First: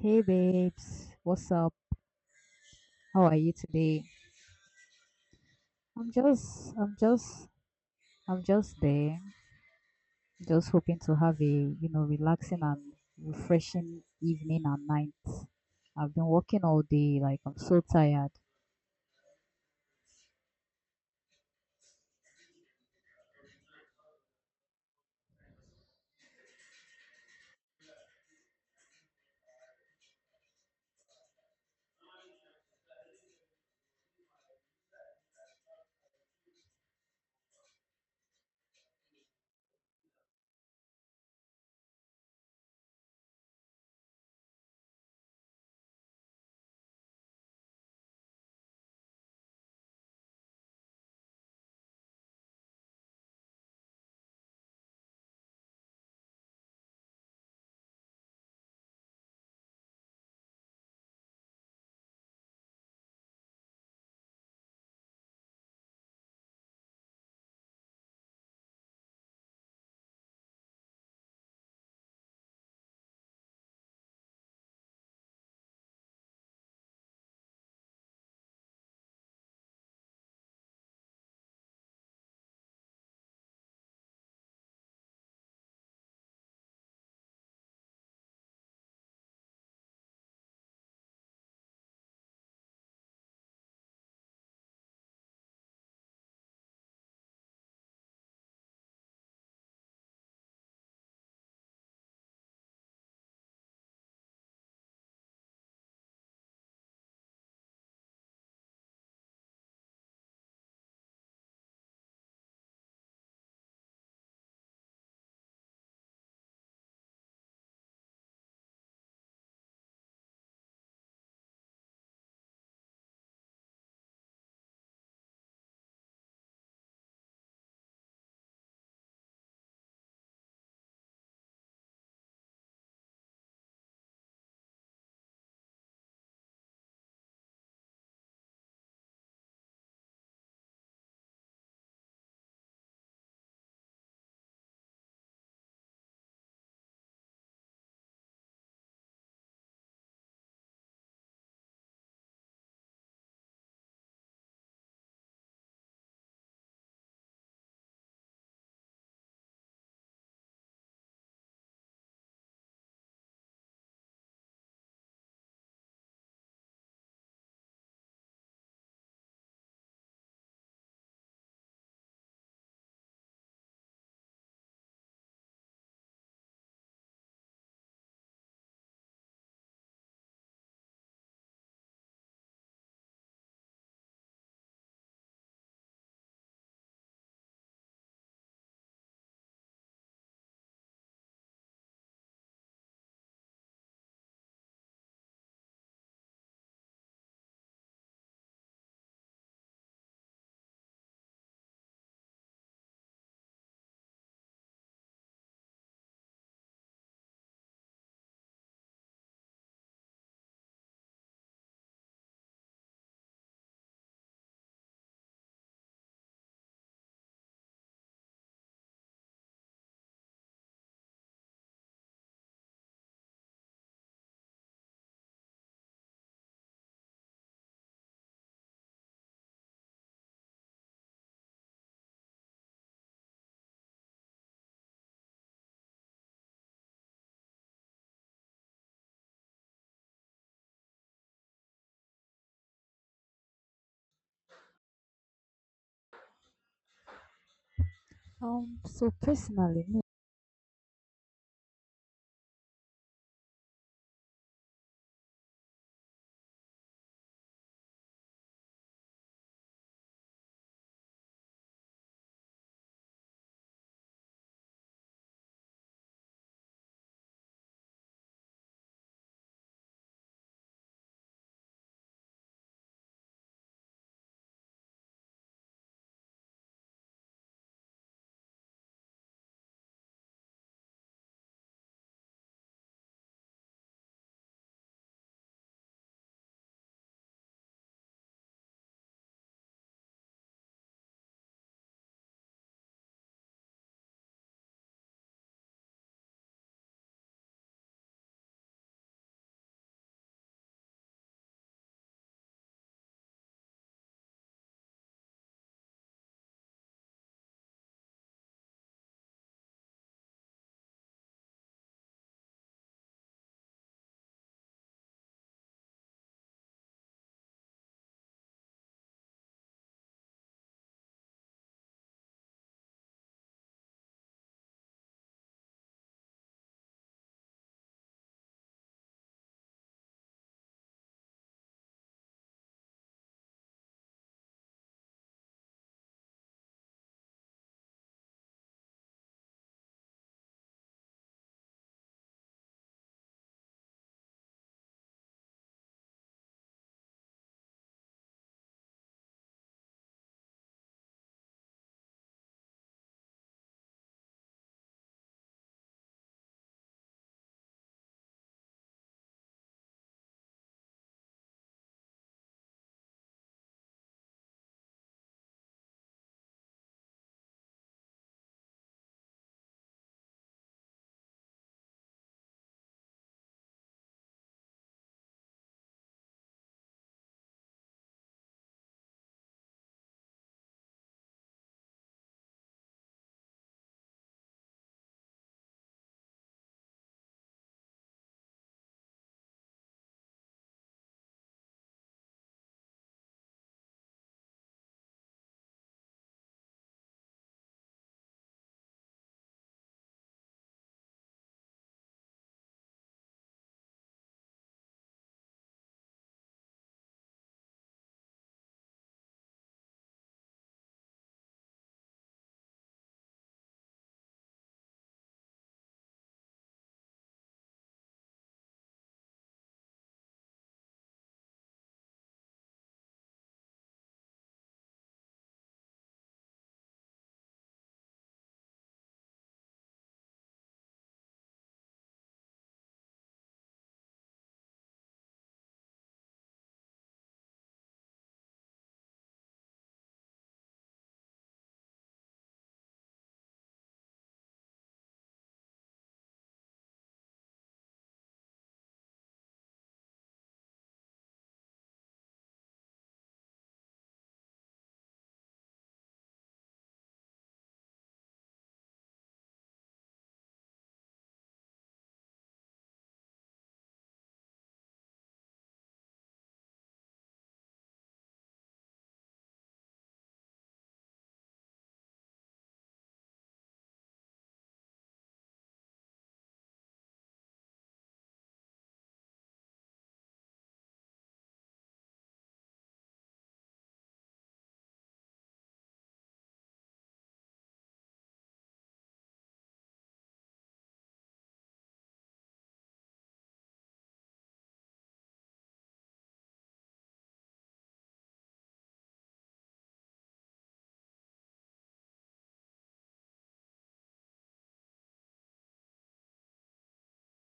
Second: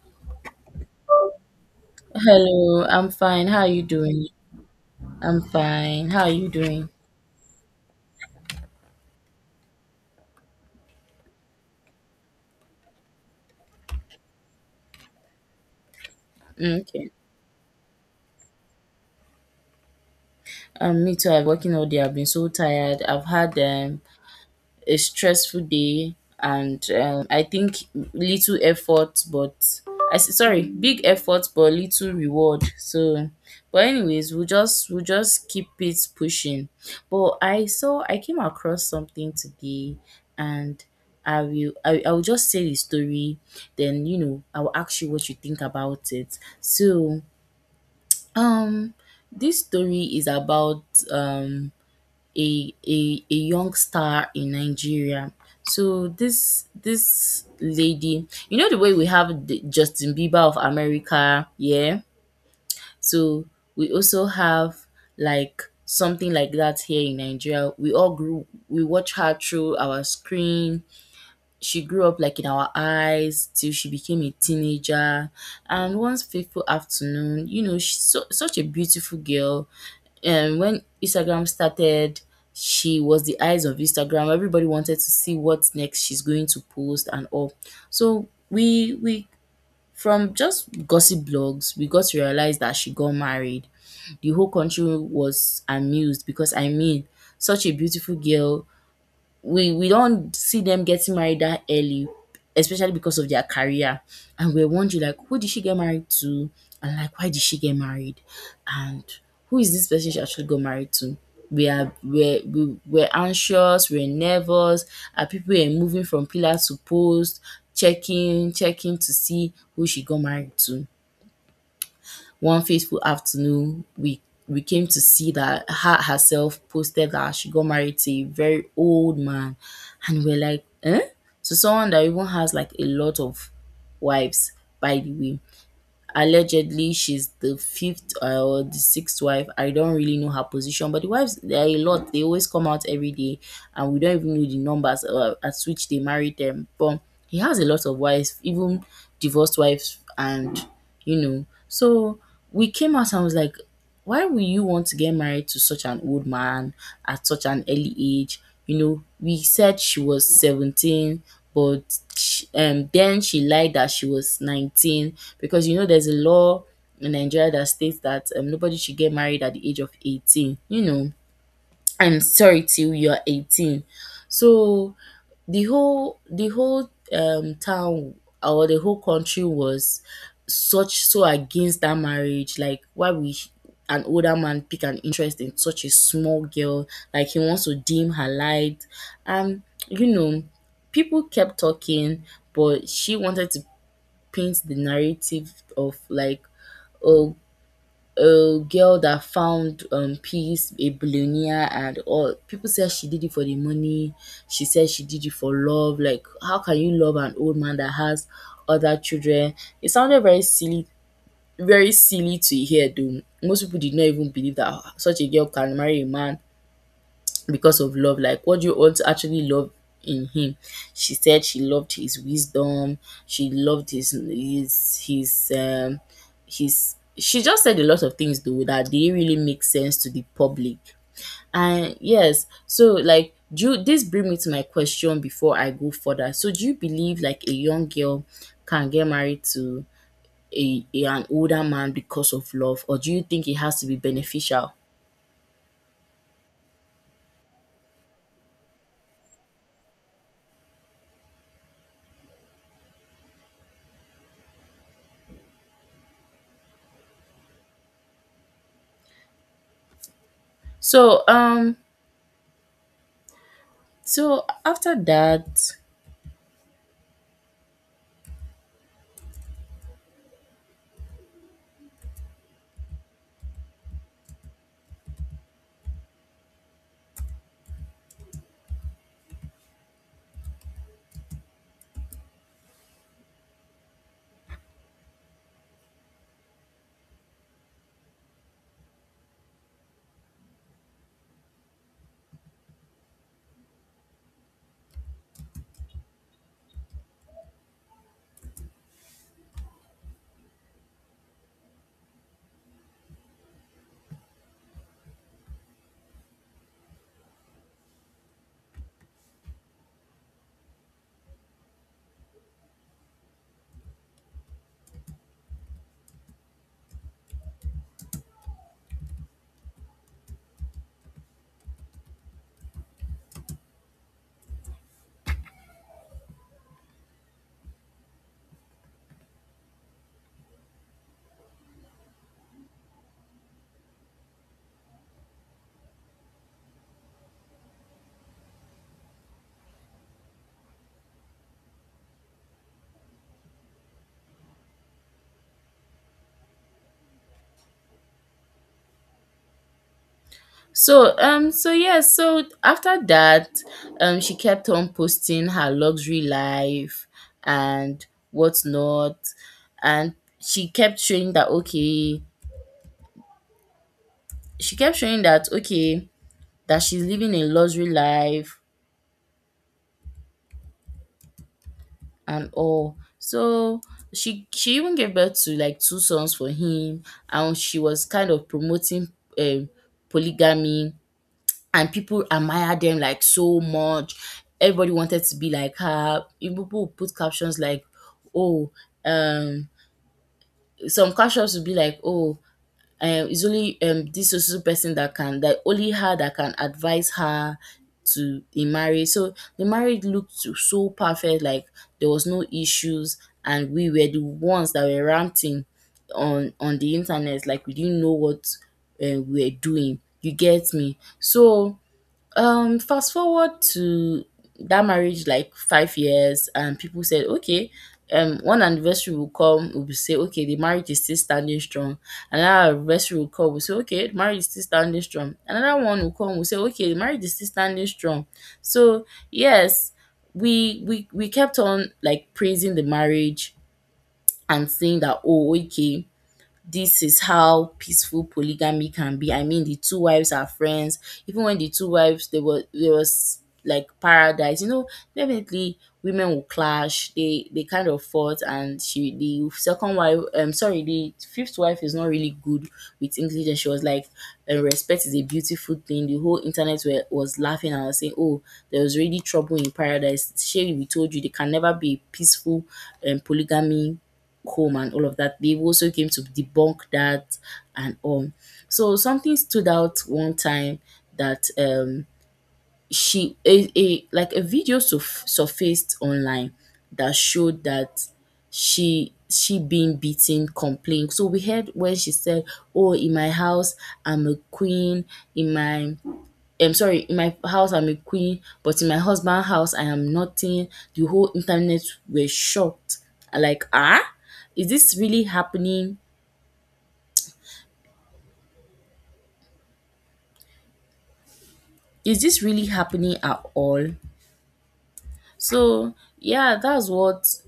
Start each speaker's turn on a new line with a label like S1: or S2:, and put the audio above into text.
S1: Hey babes, what's up?
S2: Hello, I'm
S1: How are
S2: fine.
S1: you
S2: How are you
S1: today?
S2: doing? I'm fine.
S1: I'm
S2: How are you
S1: just,
S2: doing?
S1: I'm just, I'm just there. Just hoping to have a relaxing and refreshing evening and night. I've been working
S2: Mm,
S1: all
S2: okay.
S1: day, like I'm so tired.
S2: Me too. I've working all day. I've been so tired. I've had a stressful day, and I think little effort but sorry, big effort but little reward. So but anyways, we'll just keep it pushing. But I came across something today, and I will just say the story, then you know I will ask you what you think about it. So um this story is about um a young star in Nigeria. So this lady, you know the way we have the Justin Bieber of America, yeah. So we also have like something like that here in Nigeria. We all grew we watch her through our screen. She grew up like in our eyes till she became a teenager. And once fateful afternoon, you know, she's so, such a beautiful girl. And when Instagram started, she was the eyes of Instagram. Everybody wanted to see what next she's going to post and all. So we from just gossip blogs, we got to realize that she got married. The whole country was amused because I mean, such a beautiful girl, we don't see them getting married that early, especially because of their career. And we're wondering like who did she get married to? And like why did she get married? And who is this person she actually got married to? We're anxious, we're nervous, and people are moving from pillar to post, checking to see who she got married to. One fateful afternoon, we came to see that herself posted that she got married to a very old man, and we're like, eh? So someone that even has like a lot of wives, by the way, allegedly she's the fifth or the sixth wife. I don't really know her position, but the wives there are a lot. They always come out every day, and we don't even know the numbers at which they married them. But he has a lot of wives, even divorced wives, and you know. So we came out and was like, why will you want to get married to such an old man at such an early age? You know, we said she was 17, but sh then she lied that she was 19, because you know there's a law in Nigeria that states that nobody should get married at the age of 18. You know, I'm sorry, till you're 18. So the whole town or the whole country was such so against that marriage. Like why we an older man pick an interest in such a small girl, like he wants to dim her light. And you know, people kept talking, but she wanted to paint the narrative of like, oh, a girl that found peace, a billionaire, and all. People said she did it for the money. She said she did it for love. Like, how can you love an old man that has other children? It sounded very silly to hear. Though most people did not even believe that such a girl can marry a man because of love. Like what do you also actually love in him? She said she loved his wisdom. She loved his she just said a lot of things though, that didn't really make sense to the public. And yes, so like this bring me to my question before I go further. So do you believe like a young girl can get married to a an older man because of love, or do you think it has to be beneficial?
S1: So personally, me,
S2: So so after that So after that, she kept on posting her luxury life and whatnot. And she kept showing that okay, she kept showing that okay, that she's living a luxury life and all. So she even gave birth to like two sons for him, and she was kind of promoting um polygamy, and people admire them like so much. Everybody wanted to be like her. Even people would put captions like, "Oh, um, some captions would be like, oh, it's only this so so person that can that only her that can advise her to in marriage. So the marriage looked so so perfect, like there was no issues, and we were the ones that were ranting on the internet, like we didn't know what we were doing. You get me? So fast forward to that marriage like 5 years, and people said okay, one anniversary will come, we'll say okay, the marriage is still standing strong. Another anniversary will come, we'll say okay, the marriage is still standing strong. Another one will come, we'll say okay, the marriage is still standing strong. So yes, we kept on like praising the marriage and saying that, oh okay, this is how peaceful polygamy can be. I mean, the two wives are friends. Even when the two wives, they were there was like paradise. You know, definitely women will clash. They kind of fought, and she the second wife. Sorry, the fifth wife is not really good with English, and she was like, "Respect is a beautiful thing." The whole internet was laughing and was saying, "Oh, there was already trouble in paradise. Sherry, we told you they can never be a peaceful polygamy home," and all of that. They also came to debunk that and all. So something stood out one time that she a like a video surfaced online that showed that she being beaten complained. So we heard when she said, oh, in my house I'm a queen in my I'm sorry, in my house I'm a queen, but in my husband house I am nothing. The whole internet were shocked. I like, ah, is this really happening? Is this really happening at all? So yeah, that's what